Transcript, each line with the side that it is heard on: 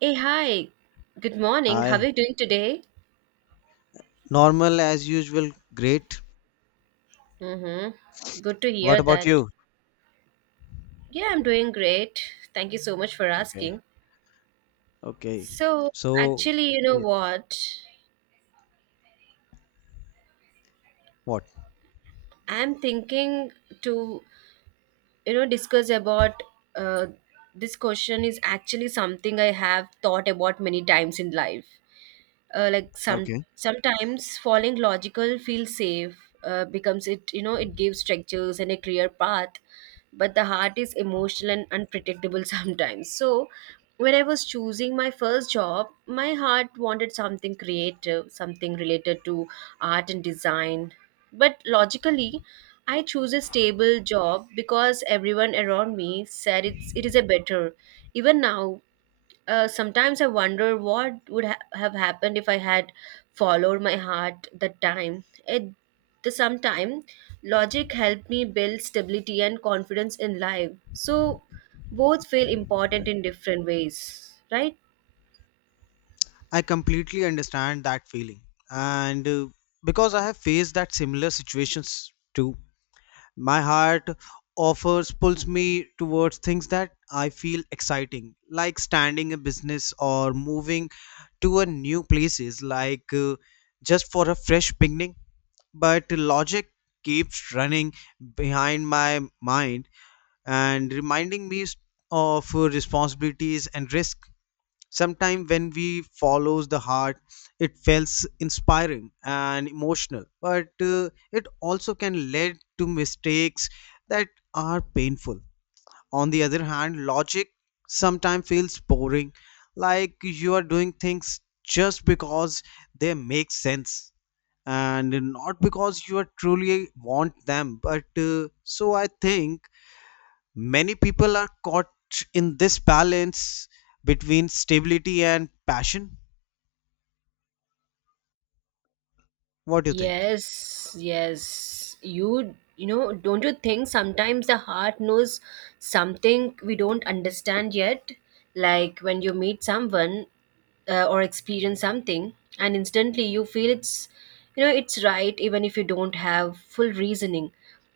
right: Hey, hi. Good morning. How are
left: Hi.
right: you doing today?
left: Normal as usual, great.
right: Mm-hmm. Good to hear
left: What about
right: that.
left: you?
right: Yeah, I'm doing great. Thank you so much for
left: Okay.
right: asking.
left: Okay.
right: So,
left: So,
right: actually, you know
left: yes.
right: what?
left: What?
right: I'm thinking to, discuss about uh, this question is actually something I have thought about many times in life. Like
left: Okay.
right: sometimes following logical feels safe becomes it, it gives structures and a clear path, but the heart is emotional and unpredictable sometimes. So when I was choosing my first job, my heart wanted something creative, something related to art and design, but logically I choose a stable job because everyone around me said it is a better. Even now, sometimes I wonder what would have happened if I had followed my heart that time. At the same time, logic helped me build stability and confidence in life. So both feel important in different ways, right?
left: I completely understand that feeling. And Because I have faced that similar situations too, my heart offers pulls me towards things that I feel exciting, like standing a business or moving to a new places, just for a fresh beginning. But logic keeps running behind my mind and reminding me of responsibilities and risk. Sometimes when we follows the heart, it feels inspiring and emotional, but it also can lead to mistakes that are painful. On the other hand, logic sometimes feels boring, like you are doing things just because they make sense and not because you are truly want them but so I think many people are caught in this balance between stability and passion. What do you think?
right: Yes, yes. You know, don't you think sometimes the heart knows something we don't understand yet? Like when you meet someone or experience something, and instantly you feel it's right, even if you don't have full reasoning.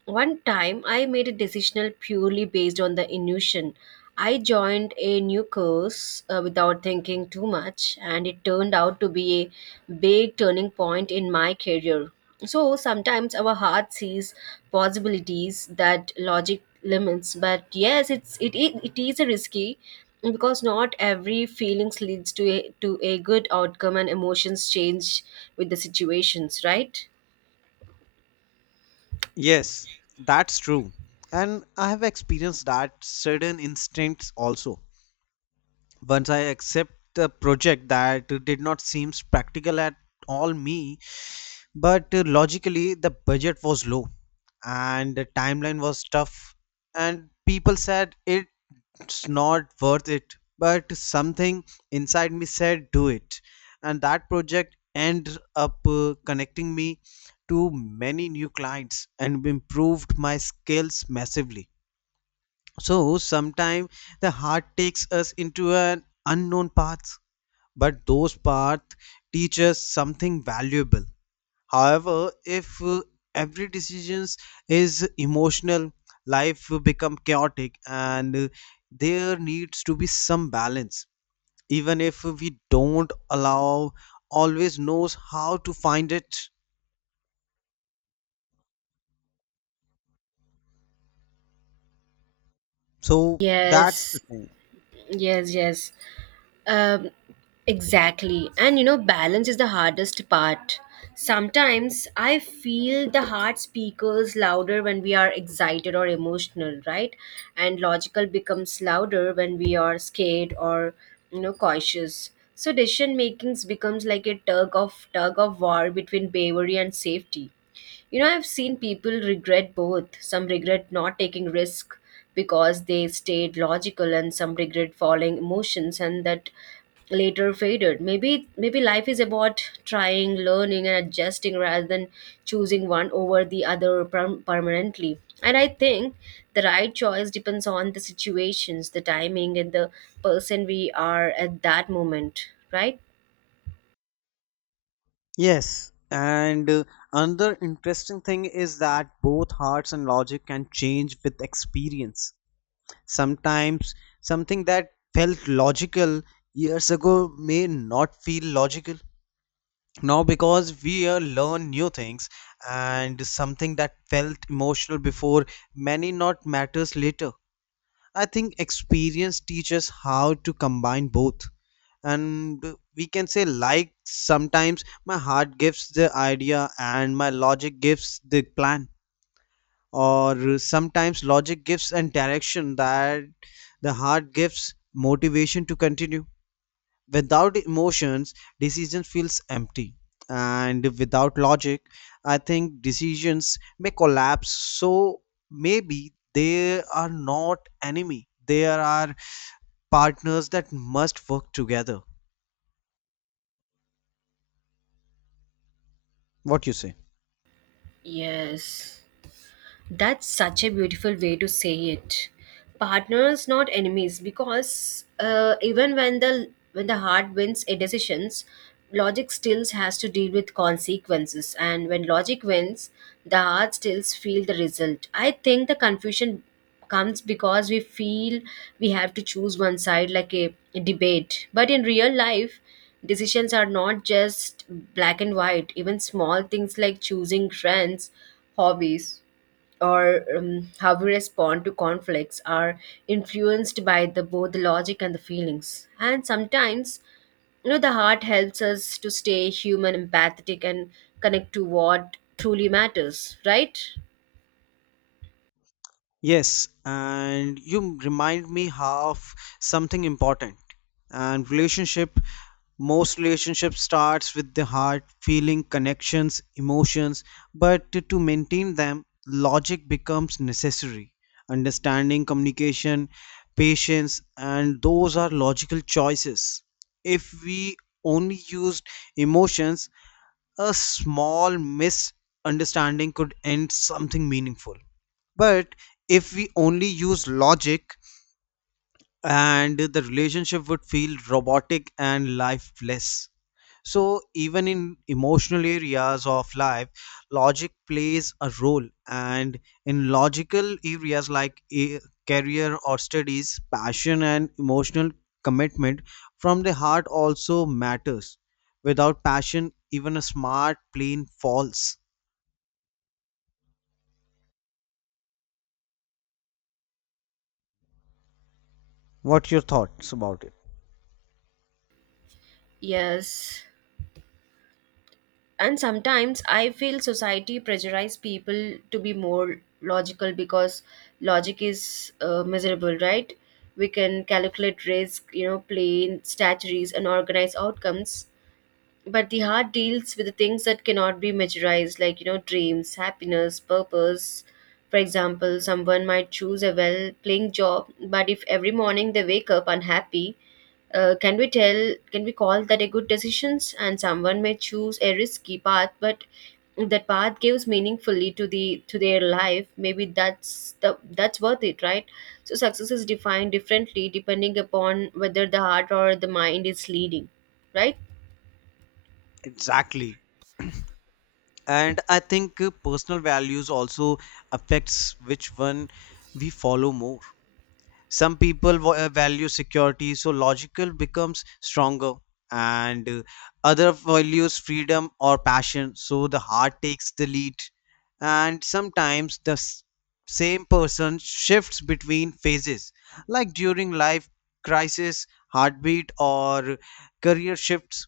right: One time, I made a decision purely based on the intuition. I joined a new course without thinking too much, and it turned out to be a big turning point in my career. So sometimes our heart sees possibilities that logic limits, but yes, it is a risky because not every feelings leads to a good outcome, and emotions change with the situations, right?
left: Yes, that's true, and I have experienced that certain instincts also. Once I accept the project that did not seem practical at all me. But logically, the budget was low and the timeline was tough, and people said it's not worth it. But something inside me said, do it. And that project ended up connecting me to many new clients and improved my skills massively. So sometimes the heart takes us into an unknown path, but those paths teach us something valuable. However, if every decision is emotional, life will become chaotic and there needs to be some balance. Even if we don't allow, always knows how to find it. So that's the
right: Yes,
left: thing.
right: yes, yes. Um, exactly. And you know, balance is the hardest part. Sometimes I feel the heart speakers louder when we are excited or emotional, right? And logical becomes louder when we are scared or, you know, cautious. So decision makings becomes like a tug of war between bravery and safety. You know, I've seen people regret both. Some regret not taking risk because they stayed logical, and some regret following emotions and that later faded. Maybe life is about trying, learning and adjusting rather than choosing one over the other permanently. And I think the right choice depends on the situations, the timing and the person we are at that moment, right?
left: Yes. And Another interesting thing is that both hearts and logic can change with experience. Sometimes something that felt logical years ago may not feel logical now because we learn new things, and something that felt emotional before many not matters later. I think experience teaches how to combine both, and we can say, like, sometimes my heart gives the idea and my logic gives the plan, or sometimes logic gives and direction that the heart gives motivation to continue. Without emotions, decision feels empty, and without logic, I think decisions may collapse. So maybe they are not enemy, they are partners that must work together. What you say?
right: Yes. That's such a beautiful way to say it. Partners, not enemies, because even when the heart wins a decisions, logic still has to deal with consequences, and when logic wins, the heart still feel the result. I think the confusion comes because we feel we have to choose one side like a debate, but in real life, decisions are not just black and white. Even small things like choosing friends, hobbies or how we respond to conflicts are influenced by the both the logic and the feelings, and sometimes, you know, the heart helps us to stay human, empathetic, and connect to what truly matters, right?
left: Yes, and you remind me of something important, and relationship. Most relationship starts with the heart feeling connections emotions, but to maintain them logic becomes necessary. Understanding, communication, patience, and those are logical choices. If we only used emotions, a small misunderstanding could end something meaningful. But if we only use logic, and the relationship would feel robotic and lifeless. So even in emotional areas of life, logic plays a role, and in logical areas like a career or studies, passion and emotional commitment from the heart also matters. Without passion, even a smart plane falls. What your thoughts about it?
right: Yes, and sometimes I feel society pressurize people to be more logical because logic is miserable, right? We can calculate risk, you know, plan strategies and organize outcomes, but the heart deals with the things that cannot be measurized, like, you know, dreams, happiness, purpose. For example, someone might choose a well paying job, but if every morning they wake up unhappy, can we tell, can we call that a good decisions? And someone may choose a risky path, but that path gives meaningfully to the to their life. Maybe that's worth it, right? So success is defined differently depending upon whether the heart or the mind is leading, right?
left: Exactly. And I think personal values also affects which one we follow more. Some people value security, so logical becomes stronger, and other values freedom or passion, so the heart takes the lead. And sometimes the same person shifts between phases, like during life crisis, heartbeat or career shifts,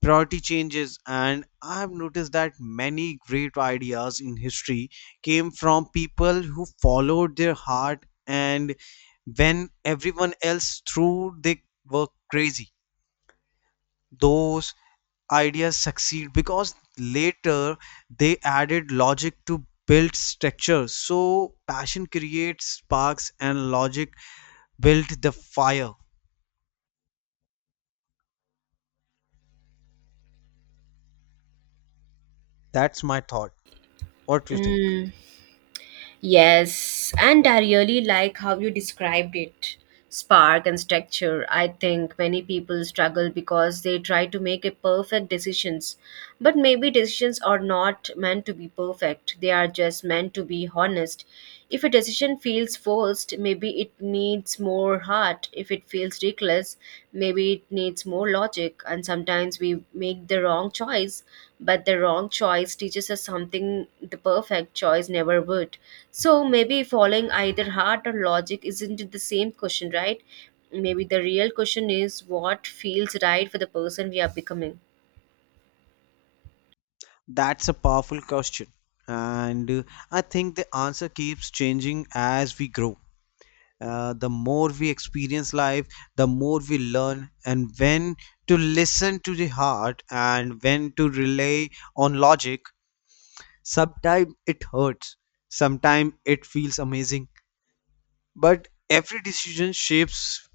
left: priority changes. And I have noticed that many great ideas in history came from people who followed their heart, and when everyone else threw they were crazy, those ideas succeed because later they added logic to build structure. So passion creates sparks and logic build the fire. That's my thought. What do you think?
right: 嗯。Yes, and I really like how you described it, spark and structure. I think many people struggle because they try to make a perfect decisions, but maybe decisions are not meant to be perfect. They are just meant to be honest. If a decision feels forced, maybe it needs more heart. If it feels reckless, maybe it needs more logic. And sometimes we make the wrong choice, but the wrong choice teaches us something the perfect choice never would. So maybe following either heart or logic isn't the same question, right? Maybe the real question is what feels right for the person we are becoming.
left: That's a powerful question. And I think the answer keeps changing as we grow. The more we experience life, the more we learn, and when to listen to the heart and when to rely on logic. Sometimes it hurts, sometimes it feels amazing, but every decision shapes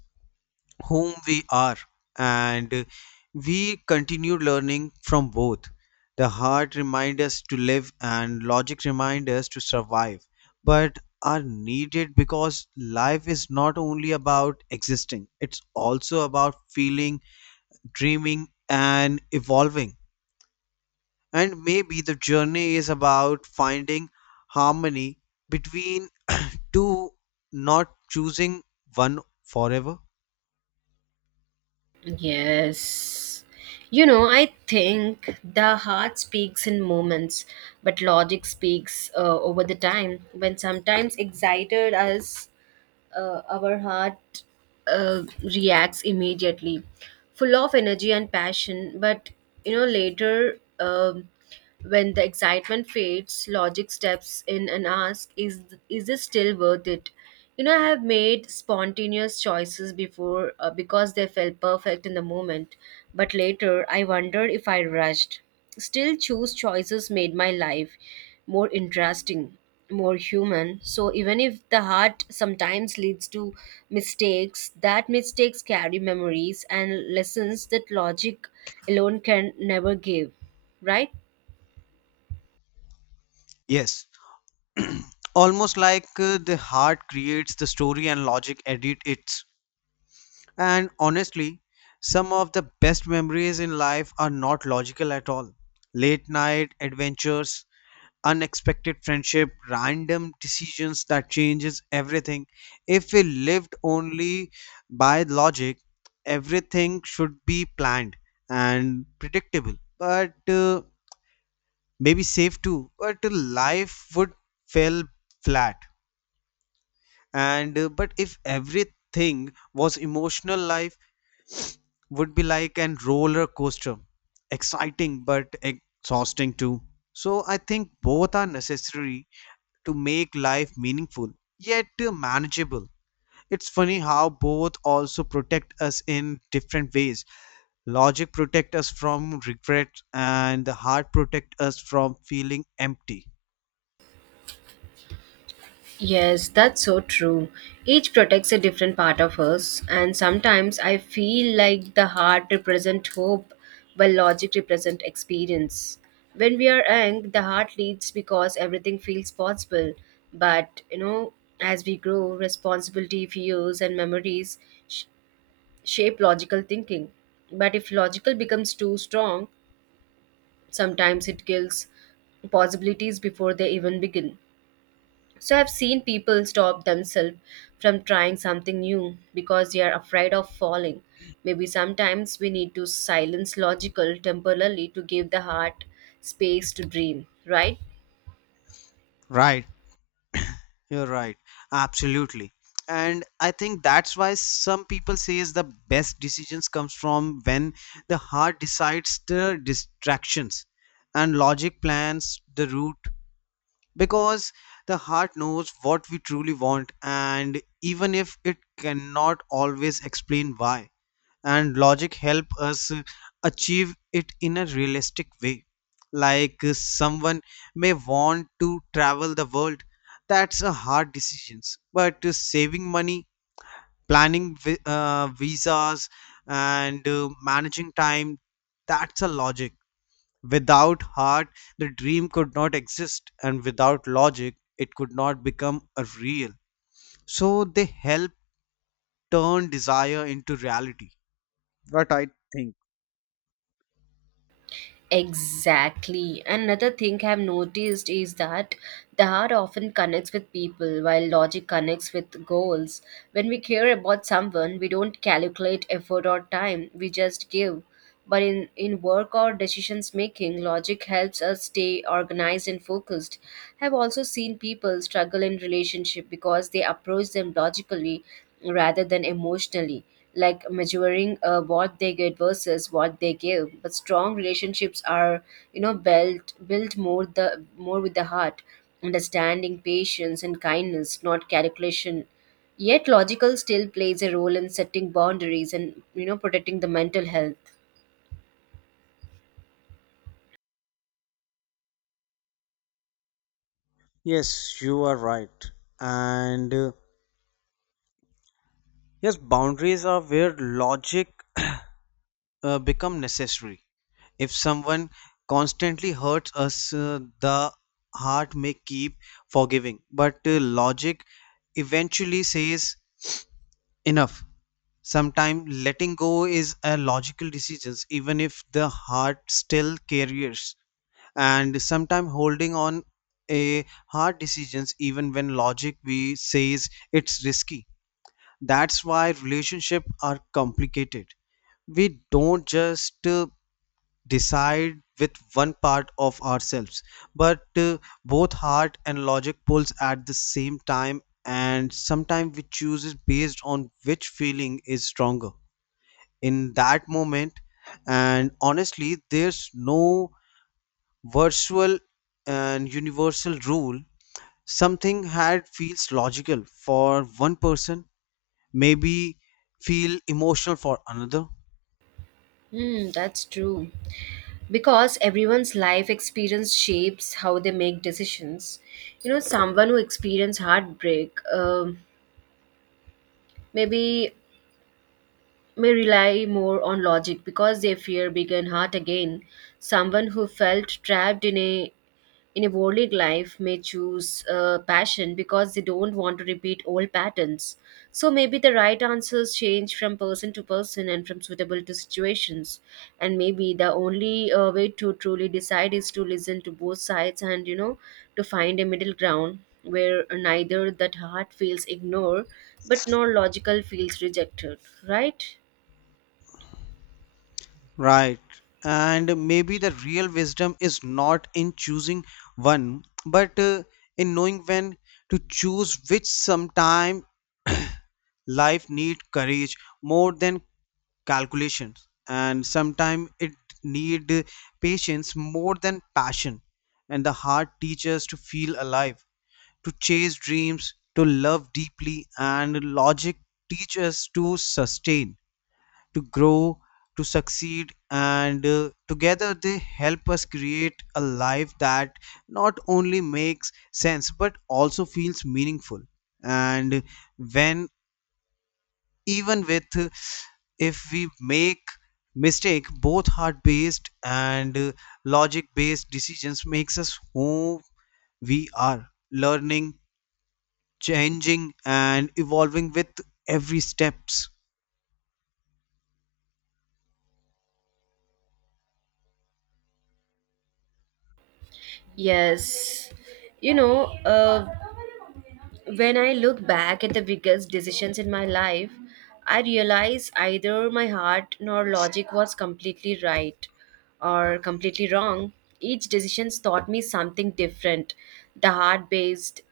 left: whom we are, and we continue learning from both. The heart reminds us to live and logic reminds us to survive, but are needed because life is not only about existing, it's also about feeling, dreaming and evolving. And maybe the journey is about finding harmony between two, not choosing one forever.
right: Yes. You know, I think the heart speaks in moments, but logic speaks over the time. When sometimes excited us, our heart reacts immediately, full of energy and passion. But you know, later, when the excitement fades, logic steps in and asks, is this still worth it?" You know, I have made spontaneous choices before because they felt perfect in the moment, but later I wondered if I rushed. Still choose choices made my life more interesting, more human. So even if the heart sometimes leads to mistakes, that mistakes carry memories and lessons that logic alone can never give, right?
left: Yes. Almost like the heart creates the story and logic edit it. And honestly, some of the best memories in life are not logical at all. Late night adventures, unexpected friendship, random decisions that changes everything. If we lived only by logic, everything should be planned and predictable. But maybe safe too. But life would feel flat, and but if everything was emotional, life would be like an roller coaster, exciting but exhausting too. So I think both are necessary to make life meaningful yet manageable. It's funny how both also protect us in different ways. Logic protect us from regret, and the heart protect us from feeling empty.
right: Yes, that's so true. Each protects a different part of us, and sometimes I feel like the heart represents hope, while logic represents experience. When we are young, the heart leads because everything feels possible. But you know, as we grow, responsibility, fears, and memories sh- shape logical thinking. But if logical becomes too strong, sometimes it kills possibilities before they even begin. So I've seen people stop themselves from trying something new because they are afraid of falling. Maybe sometimes we need to silence logical temporarily to give the heart space to dream, right?
left: Right. You're right. Absolutely. And I think that's why some people says the best decisions comes from when the heart decides the distractions and logic plans the route, because the heart knows what we truly want, and even if it cannot always explain why, and logic help us achieve it in a realistic way. Like someone may want to travel the world, that's a hard decision, but saving money, planning visas, and managing time, that's a logic. Without heart, the dream could not exist, and without logic it could not become a real. So they help turn desire into reality. What I think?
right: Exactly. Another thing I've noticed is that the heart often connects with people while logic connects with goals. When we care about someone, we don't calculate effort or time, we just give. But in work or decisions making, logic helps us stay organized and focused. I've also seen people struggle in relationship because they approach them logically rather than emotionally, like measuring what they get versus what they give. But strong relationships are, you know, built more the more with the heart, understanding, patience and kindness, not calculation. Yet logical still plays a role in setting boundaries, and, you know, protecting the mental health.
left: Yes, you are right. And Yes, boundaries are where logic become necessary. If someone constantly hurts us, the heart may keep forgiving, but logic eventually says enough. Sometimes letting go is a logical decision, even if the heart still carries, and sometimes holding on, a hard decisions even when logic we says it's risky. That's why relationships are complicated. We don't just decide with one part of ourselves, but both heart and logic pulls at the same time, and sometimes we choose based on which feeling is stronger in that moment. And honestly, there's no virtual and universal rule. Something had feels logical for one person maybe feel emotional for another.
right: Hmm, that's true. Because everyone's life experience shapes how they make decisions. You know, someone who experienced heartbreak, maybe may rely more on logic because they fear being hurt again. Someone who felt trapped in a worldly life may choose passion because they don't want to repeat old patterns. So maybe the right answers change from person to person and from suitable to situations. And maybe the only way to truly decide is to listen to both sides, and, you know, to find a middle ground where neither that heart feels ignored but nor logical feels rejected. Right?
left: Right. And maybe the real wisdom is not in choosing one, but in knowing when to choose which sometime. Life need courage more than calculations, and sometimes it need patience more than passion. And the heart teaches to feel alive, to chase dreams, to love deeply, and logic teaches to sustain, to grow, to succeed, and together they help us create a life that not only makes sense but also feels meaningful. And when even with if we make mistake, both heart based and logic based decisions makes us who we are, learning, changing and evolving with every steps.
right: Yes, you know, when I look back at the biggest decisions in my life, I realize either my heart nor logic was completely right or completely wrong. Each decision taught me something different. The heart based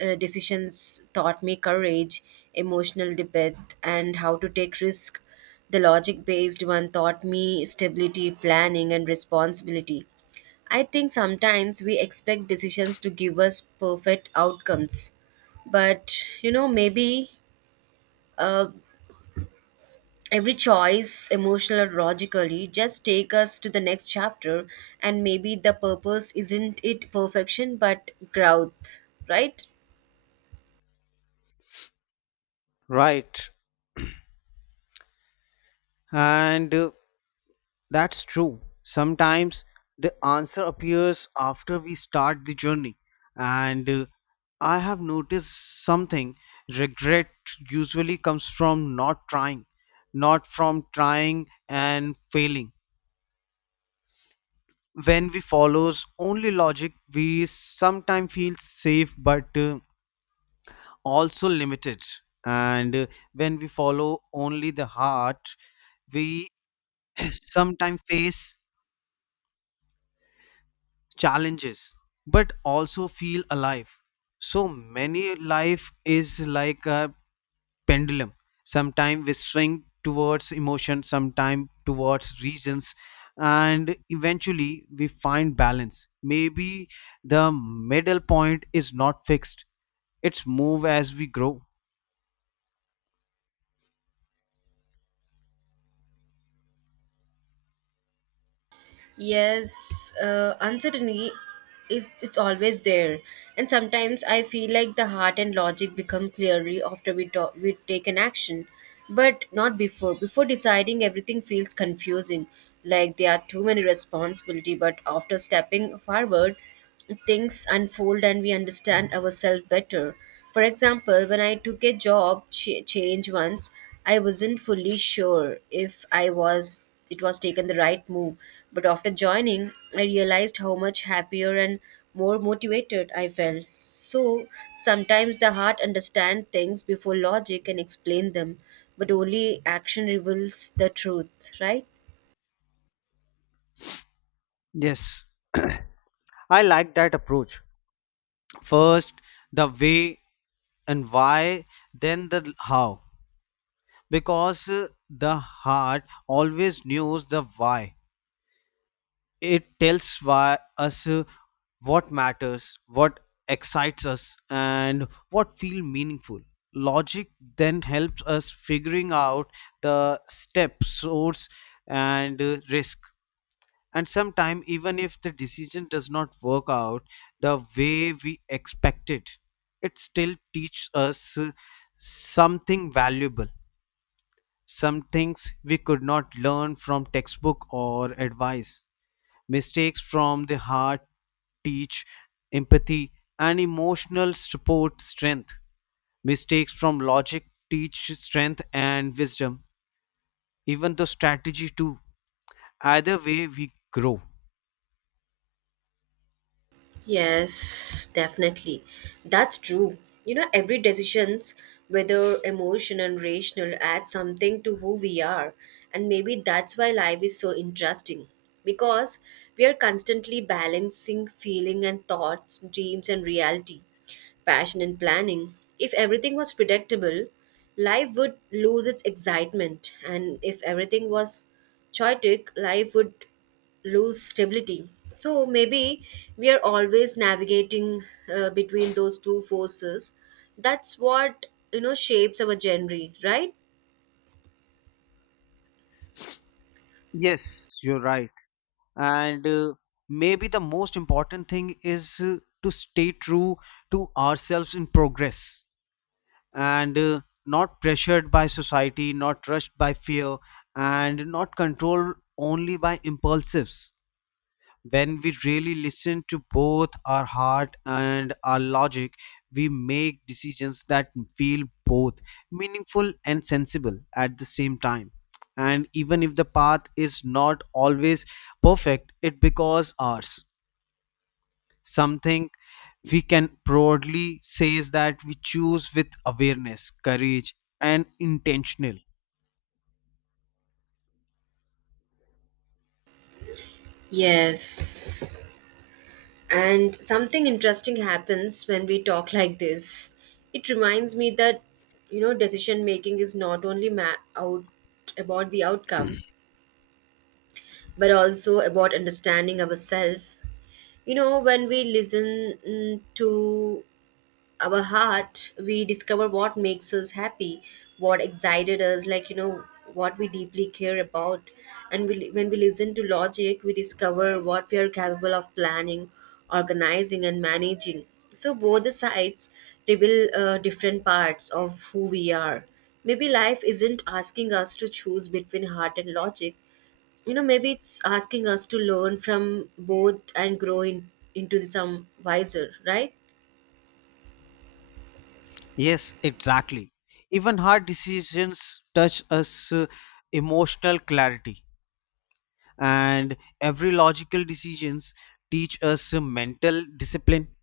right: decisions taught me courage, emotional depth, and how to take risk. The logic based one taught me stability, planning, and responsibility. I think sometimes we expect decisions to give us perfect outcomes, but, you know, maybe uh, every choice, emotional or logically, just take us to the next chapter, and maybe the purpose isn't it perfection but growth, right?
left: Right. and That's true. Sometimes the answer appears after we start the journey. And I have noticed something. Regret usually comes from not trying, not from trying and failing. When we follows only logic, we sometimes feel safe, but also limited. And when we follow only the heart, we sometimes face challenges but also feel alive. So many life is like a pendulum, sometimes we swing towards emotion, sometimes towards reasons, and eventually we find balance. Maybe the middle point is not fixed, it's move as we grow.
right: Yes, uncertainty is, it's always there, and sometimes I feel like the heart and logic become clearly after we talk, we take an action, but not before. Before deciding, everything feels confusing, like there are too many responsibility. But after stepping forward, things unfold and we understand ourselves better. For example, when I took a job change once, I wasn't fully sure if I was it was taken the right move, but after joining, I realized how much happier and more motivated I felt. So sometimes the heart understands things before logic can explain them, but only action reveals the truth, right?
left: Yes, I like that approach. First the way and why, then the how, because the heart always knows the why. It tells why us what matters, what excites us and what feel meaningful. Logic then helps us figuring out the step source and risk. And sometimes even if the decision does not work out the way we expected, it still teaches us something valuable, some things we could not learn from textbook or advice. Mistakes from the heart teach empathy and emotional support strength. Mistakes from logic teach strength and wisdom, even the strategy too. Either way, we grow.
right: Yes, definitely. That's true. You know, every decisions, whether emotional and rational, adds something to who we are. And maybe that's why life is so interesting. Because we are constantly balancing feeling and thoughts, dreams and reality, passion and planning. If everything was predictable, life would lose its excitement. And if everything was chaotic, life would lose stability. So maybe we are always navigating between those two forces. That's what, you know, shapes our genre, right?
left: Yes, you're right. And Maybe the most important thing is to stay true to ourselves in progress, and not pressured by society, not rushed by fear, and not controlled only by impulsives. When we really listen to both our heart and our logic, we make decisions that feel both meaningful and sensible at the same time. And even if the path is not always perfect, it becomes ours, something we can broadly say is that we choose with awareness, courage, and intentional.
right: Yes. And something interesting happens when we talk like this. It reminds me that, you know, decision making is not only out about the outcome, but also about understanding ourselves. You know, when we listen, to our heart, we discover what makes us happy, what excited us, like, you know, what we deeply care about. And when we listen to logic, we discover what we are capable of, planning, organizing and managing. So both the sides reveal different parts of who we are. Maybe life isn't asking us to choose between heart and logic. You know, maybe it's asking us to learn from both and grow into some wiser, right?
left: Yes, exactly. Even hard decisions touch us emotional clarity, and every logical decisions teach us mental discipline.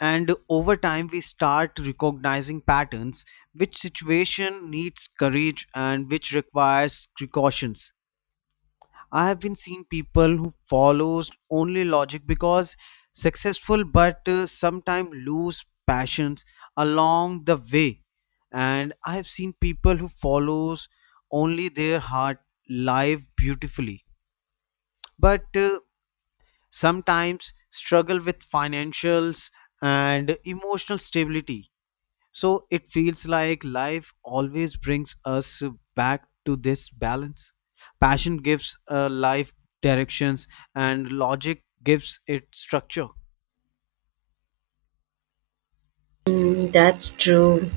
left: And over time, we start recognizing patterns, which situation needs courage and which requires precautions. I have been seeing people who follows only logic because successful, but sometimes lose passions along the way. And I have seen people who follows only their heart live beautifully, but sometimes struggle with financials and emotional stability. So it feels like life always brings us back to this balance. Passion gives life directions, and logic gives it structure.
right: Mm, that's true.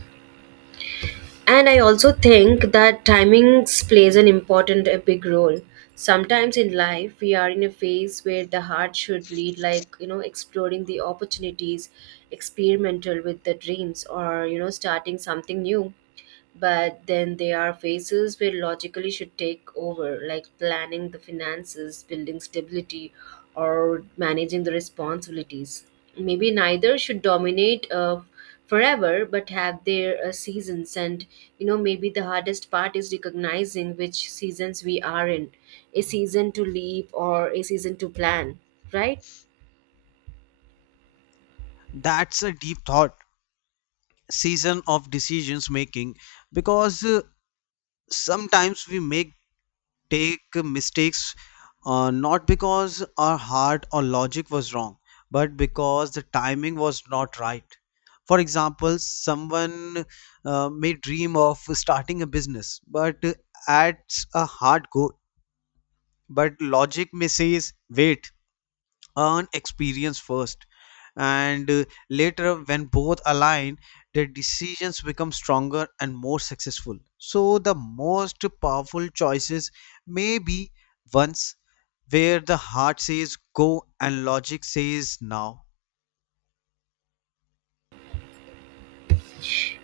right: And I also think that timings plays an important a big role. Sometimes in life we are in a phase where the heart should lead, like, you know, exploring the opportunities, experimental with the dreams, or, you know, starting something new. But then there are phases where logically should take over, like planning the finances, building stability or managing the responsibilities. Maybe neither should dominate forever, but have their seasons. And, you know, maybe the hardest part is recognizing which seasons we are in, a season to leap or a season to plan, right?
left: That's a deep thought. Season of decisions making, because sometimes we make take mistakes not because our heart or logic was wrong, but because the timing was not right. For example, someone may dream of starting a business, but adds a hard goal, but logic may says wait, earn experience first, and later when both align their decisions become stronger and more successful. So the most powerful choices may be ones where the heart says go and logic says now.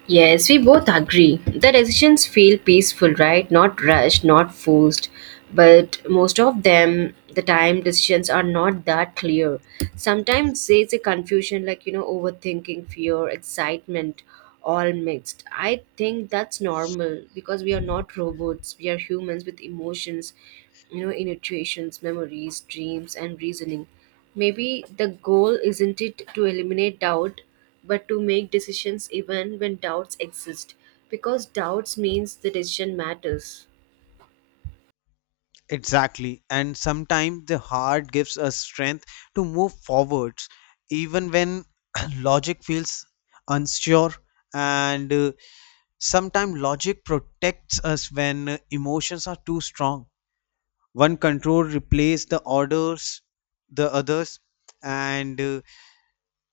right: Yes, we both agree. The decisions feel peaceful, right? Not rushed, not forced. But most of them, the time decisions are not that clear. Sometimes there's a confusion, like, you know, overthinking, fear, excitement, all mixed. I think that's normal because we are not robots. We are humans with emotions, you know, intuitions, memories, dreams, and reasoning. Maybe the goal isn't it to eliminate doubt but to make decisions even when doubts exist, because doubts means the decision matters.
left: Exactly. And sometimes the heart gives us strength to move forwards even when logic feels unsure, and sometimes logic protects us when emotions are too strong. One control replaces the orders, the others, and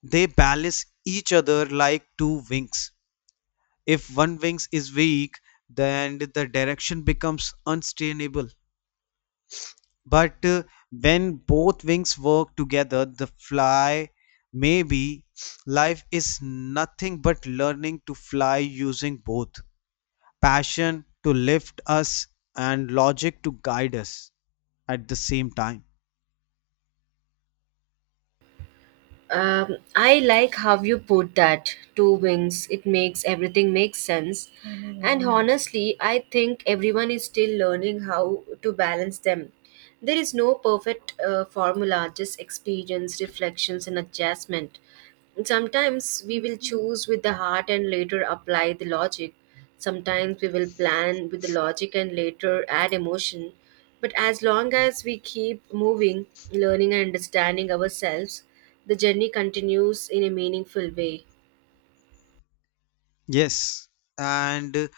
left: they balance each other like two wings. If one wings is weak, then the direction becomes unsustainable. But when both wings work together, the fly. Maybe life is nothing but learning to fly using both, passion to lift us and logic to guide us at the same time.
right: I like how you put that, two wings. It makes everything makes sense. And Mm. honestly, I think everyone is still learning how to balance them. There is no perfect formula, just experience, reflections, and adjustment. Sometimes we will choose with the heart and later apply the logic. Sometimes we will plan with the logic and later add emotion. But as long as we keep moving, learning, and understanding ourselves, the journey continues in a meaningful way.
left: Yes, and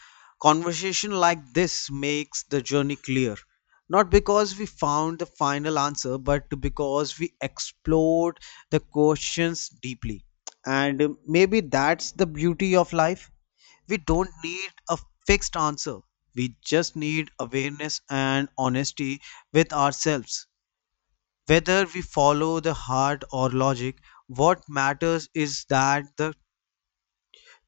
left: conversation like this makes the journey clear. Not because we found the final answer, but because we explored the questions deeply. And Maybe that's the beauty of life. We don't need a fixed answer, we just need awareness and honesty with ourselves. Whether we follow the heart or logic, what matters is that the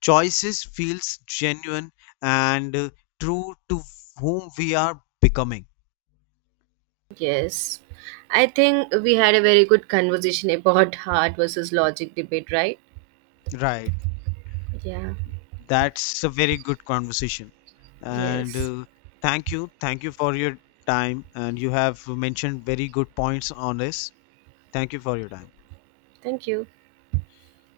left: choices feels genuine and true to whom we are becoming.
right: Yes. I think we had a very good conversation about heart versus logic debate, right?
left: Right.
right: Yeah.
left: That's a very good conversation. And
right: Yes.
left: Thank you. Thank you for your time. And you have mentioned very good points on this. Thank you for your time.
right: Thank you.